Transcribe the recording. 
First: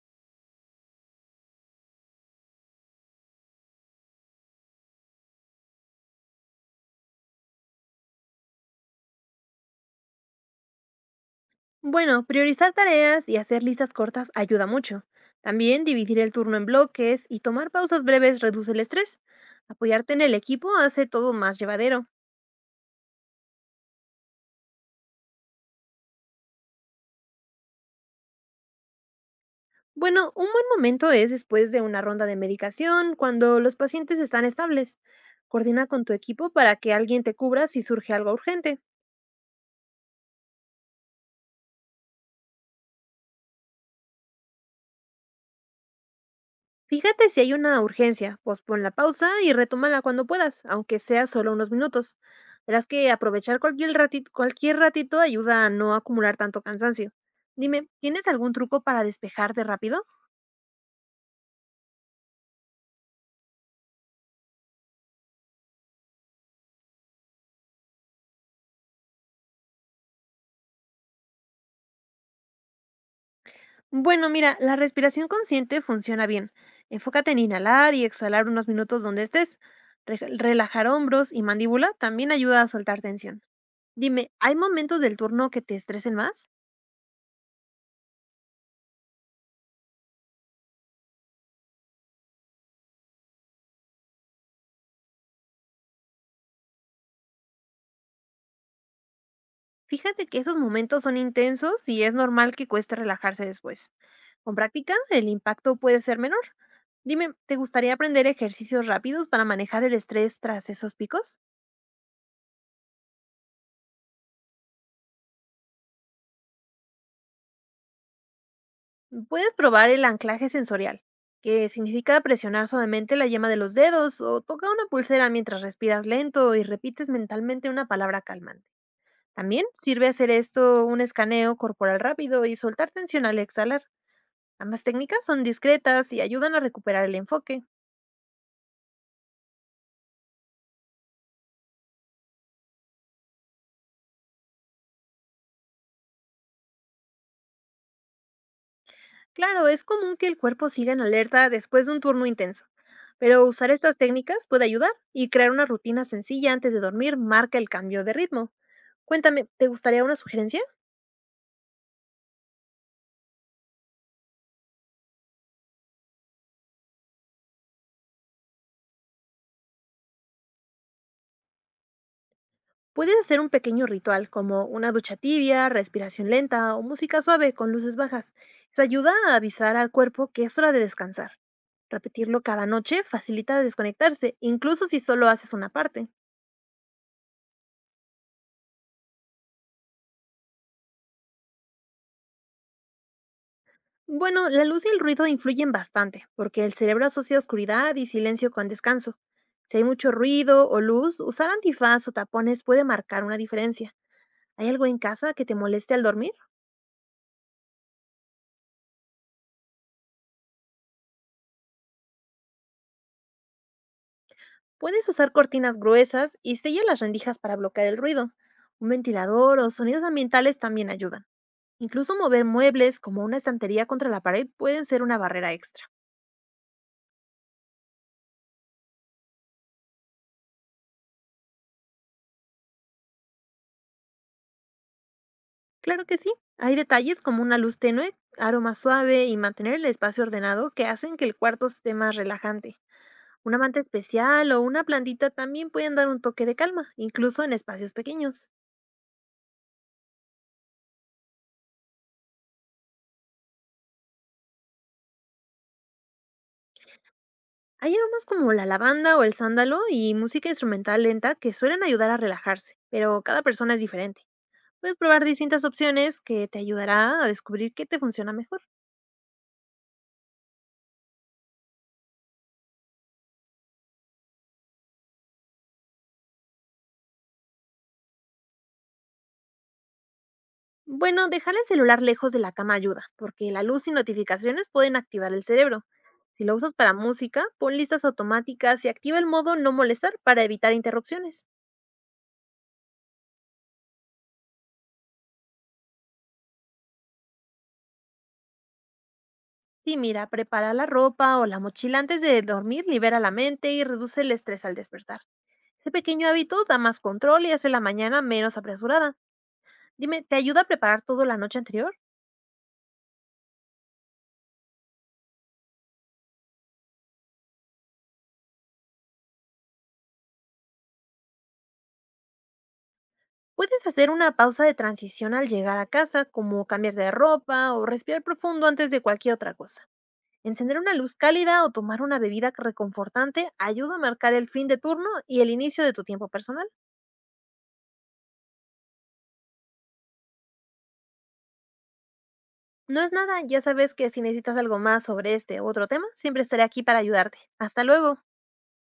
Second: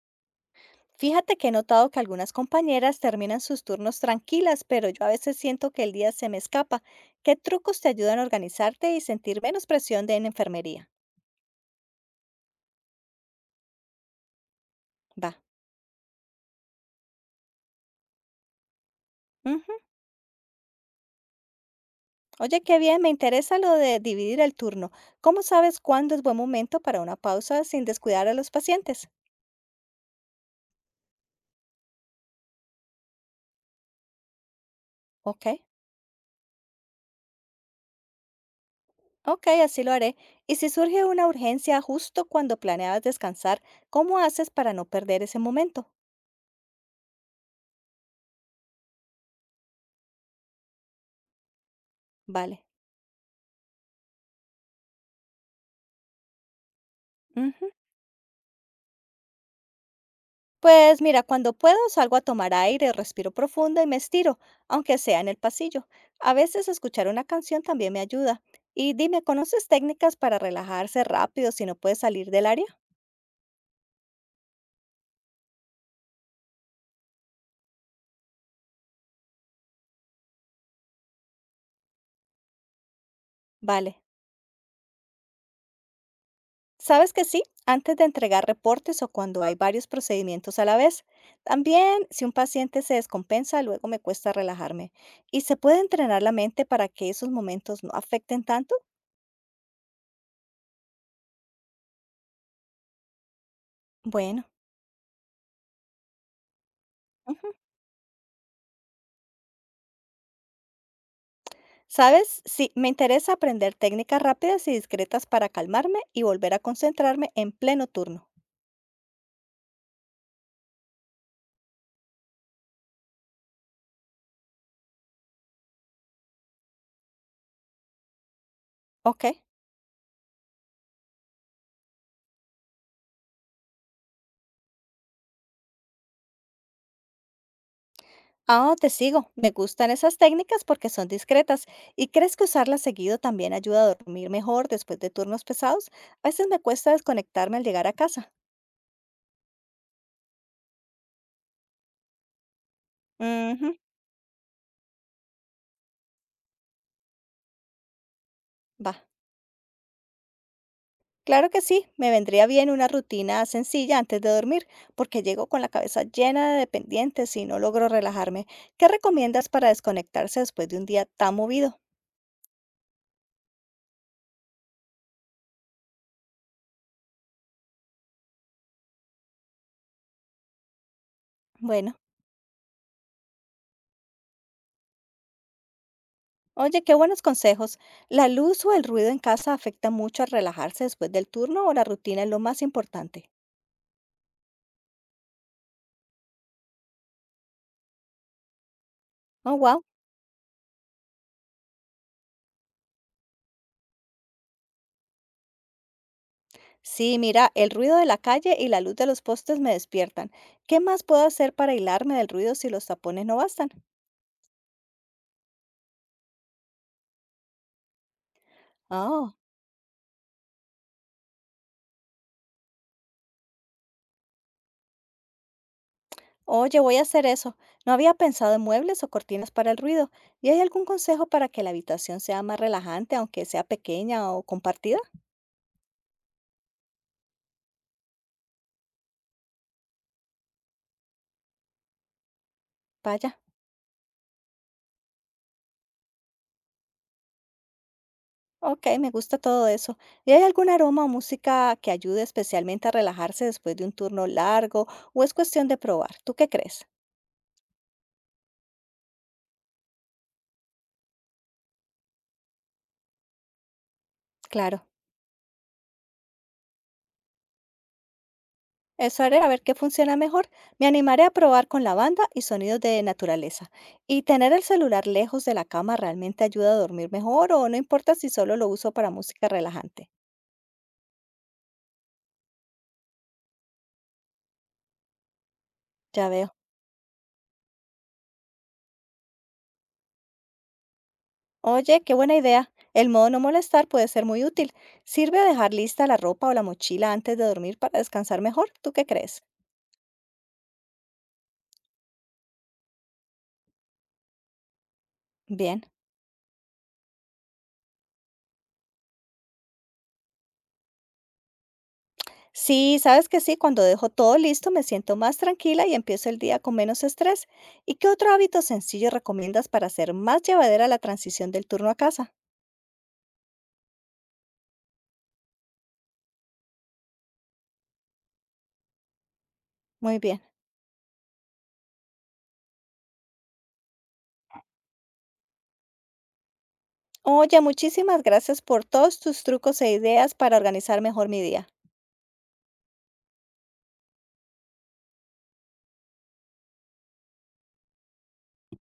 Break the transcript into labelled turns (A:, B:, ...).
A: Fíjate que he notado que algunas compañeras terminan sus turnos tranquilas, pero yo a veces siento que el día se me escapa. ¿Qué trucos te ayudan a organizarte y sentir menos presión de en enfermería?
B: Bueno, priorizar tareas y hacer listas cortas ayuda mucho.
A: Va.
B: También dividir el turno en bloques y tomar pausas breves reduce el estrés.
A: Ujú.
B: Apoyarte en el equipo hace todo más llevadero.
A: Oye, qué bien, me interesa lo de dividir el turno. ¿Cómo sabes cuándo es buen momento para una pausa sin descuidar a los pacientes?
B: Bueno, un buen momento es después de una ronda de medicación, cuando los pacientes están estables.
A: Ok,
B: Coordina con tu equipo para que alguien te cubra si surge algo urgente.
A: ok, así lo haré. Y si surge una urgencia justo cuando planeabas descansar, ¿cómo haces para no perder ese momento?
B: Fíjate si hay una urgencia, pospon la pausa y retómala cuando puedas, aunque sea solo unos minutos.
A: Vale.
B: Verás que aprovechar cualquier ratito ayuda a no acumular tanto cansancio.
A: Ujú.
B: Dime, ¿tienes algún truco para despejarte rápido?
A: Pues mira, cuando puedo salgo a tomar aire, respiro profundo y me estiro, aunque sea en el pasillo. A veces escuchar una canción también me ayuda. Y dime, ¿conoces técnicas para relajarse rápido si no puedes salir del área?
B: Bueno, mira, la respiración consciente funciona bien. Enfócate en inhalar y exhalar unos minutos donde estés. Relajar hombros y mandíbula también ayuda a soltar tensión.
A: Vale.
B: Dime, ¿hay momentos del turno que te estresen más?
A: Sabes que sí, antes de entregar reportes o cuando hay varios procedimientos a la vez. También, si un paciente se descompensa, luego me cuesta relajarme. ¿Y se puede entrenar la mente para que esos momentos no afecten tanto?
B: Fíjate que esos momentos son intensos y es normal que cueste relajarse después.
A: Bueno.
B: Con práctica, el impacto puede ser menor. Dime, ¿te gustaría aprender ejercicios rápidos para manejar el estrés tras esos picos?
A: ¿Sabes? Sí, me interesa aprender técnicas rápidas y discretas para calmarme y volver a concentrarme en pleno turno.
B: Puedes probar el anclaje sensorial, que significa presionar suavemente la yema de los dedos o toca una pulsera mientras respiras lento y repites mentalmente una palabra calmante.
A: Ok.
B: También sirve hacer esto un escaneo corporal rápido y soltar tensión al exhalar. Ambas técnicas son discretas y ayudan a recuperar el enfoque.
A: Ah, te sigo. Me gustan esas técnicas porque son discretas. ¿Y crees que usarlas seguido también ayuda a dormir mejor después de turnos pesados? A veces me cuesta desconectarme al llegar a casa.
B: Claro, es común que el cuerpo siga en alerta después de un turno intenso, pero
A: Ujú.
B: usar estas técnicas puede ayudar y crear una rutina sencilla antes de dormir marca el cambio de ritmo.
A: Va.
B: Cuéntame, ¿te gustaría una sugerencia?
A: Claro que sí, me vendría bien una rutina sencilla antes de dormir, porque llego con la cabeza llena de pendientes y no logro relajarme. ¿Qué recomiendas para desconectarse después de un día tan movido?
B: Puedes hacer un pequeño ritual como una ducha tibia, respiración lenta o música suave con luces bajas. Eso ayuda a avisar al cuerpo que es hora de descansar.
A: Bueno.
B: Repetirlo cada noche facilita desconectarse, incluso si solo haces una parte.
A: Oye, qué buenos consejos. ¿La luz o el ruido en casa afecta mucho al relajarse después del turno o la rutina es lo más importante?
B: Bueno, la luz y el ruido influyen bastante, porque el cerebro asocia oscuridad y silencio con descanso.
A: Oh,
B: Si
A: wow.
B: hay mucho ruido o luz, usar antifaz o tapones puede marcar una diferencia. ¿Hay algo en casa que te moleste al dormir?
A: Sí, mira, el ruido de la calle y la luz de los postes me despiertan. ¿Qué más puedo hacer para aislarme del ruido si los tapones no bastan?
B: Puedes usar cortinas gruesas y sella las rendijas para bloquear el ruido. Un
A: Oh,
B: ventilador o sonidos ambientales también ayudan. Incluso mover muebles como una estantería contra la pared pueden ser una barrera extra.
A: oye, voy a hacer eso. No había pensado en muebles o cortinas para el ruido. ¿Y hay algún consejo para que la habitación sea más relajante, aunque sea pequeña o compartida?
B: Claro que sí. Hay detalles como una luz tenue, aroma suave y mantener el espacio ordenado que hacen que el cuarto esté más relajante.
A: Vaya.
B: Una manta especial o una plantita también pueden dar un toque de calma, incluso en espacios pequeños.
A: Okey, me gusta todo eso. ¿Y hay algún aroma o música que ayude especialmente a relajarse después de un turno largo o es cuestión de probar? ¿Tú qué crees?
B: Hay aromas como la lavanda o el sándalo y música instrumental lenta que suelen ayudar a relajarse, pero cada persona es diferente.
A: Claro,
B: Puedes probar distintas opciones que te ayudará a descubrir qué te funciona mejor.
A: eso haré, a ver qué funciona mejor. Me animaré a probar con lavanda y sonidos de naturaleza. ¿Y tener el celular lejos de la cama realmente ayuda a dormir mejor o no importa si solo lo uso para música relajante?
B: Bueno, dejar el celular lejos de la cama ayuda, porque la luz y notificaciones pueden activar el cerebro.
A: Ya
B: Si lo
A: veo.
B: usas para música, pon listas automáticas y activa el modo no molestar para evitar interrupciones.
A: Oye, qué buena idea. El modo no molestar puede ser muy útil. ¿Sirve dejar lista la ropa o la mochila antes de dormir para descansar mejor? ¿Tú qué crees?
B: Sí, mira, prepara la ropa o la mochila antes de dormir, libera la mente y reduce el estrés al despertar.
A: Bien.
B: Ese pequeño hábito da más control y hace la mañana menos apresurada. Dime, ¿te ayuda a preparar todo la noche anterior?
A: Sí, sabes que sí, cuando dejo todo listo me siento más tranquila y empiezo el día con menos estrés. ¿Y qué otro hábito sencillo recomiendas para hacer más llevadera la transición del turno a casa?
B: Puedes hacer una pausa de transición al llegar a casa, como cambiar de ropa o respirar profundo antes de cualquier otra cosa.
A: Muy bien.
B: Encender una luz cálida o tomar una bebida reconfortante ayuda a marcar el fin de turno y el inicio de tu tiempo personal.
A: Oye, muchísimas gracias por todos tus trucos e ideas para organizar mejor mi día.
B: No es nada, ya sabes que si necesitas algo más sobre este u otro tema, siempre estaré aquí para ayudarte. Hasta luego.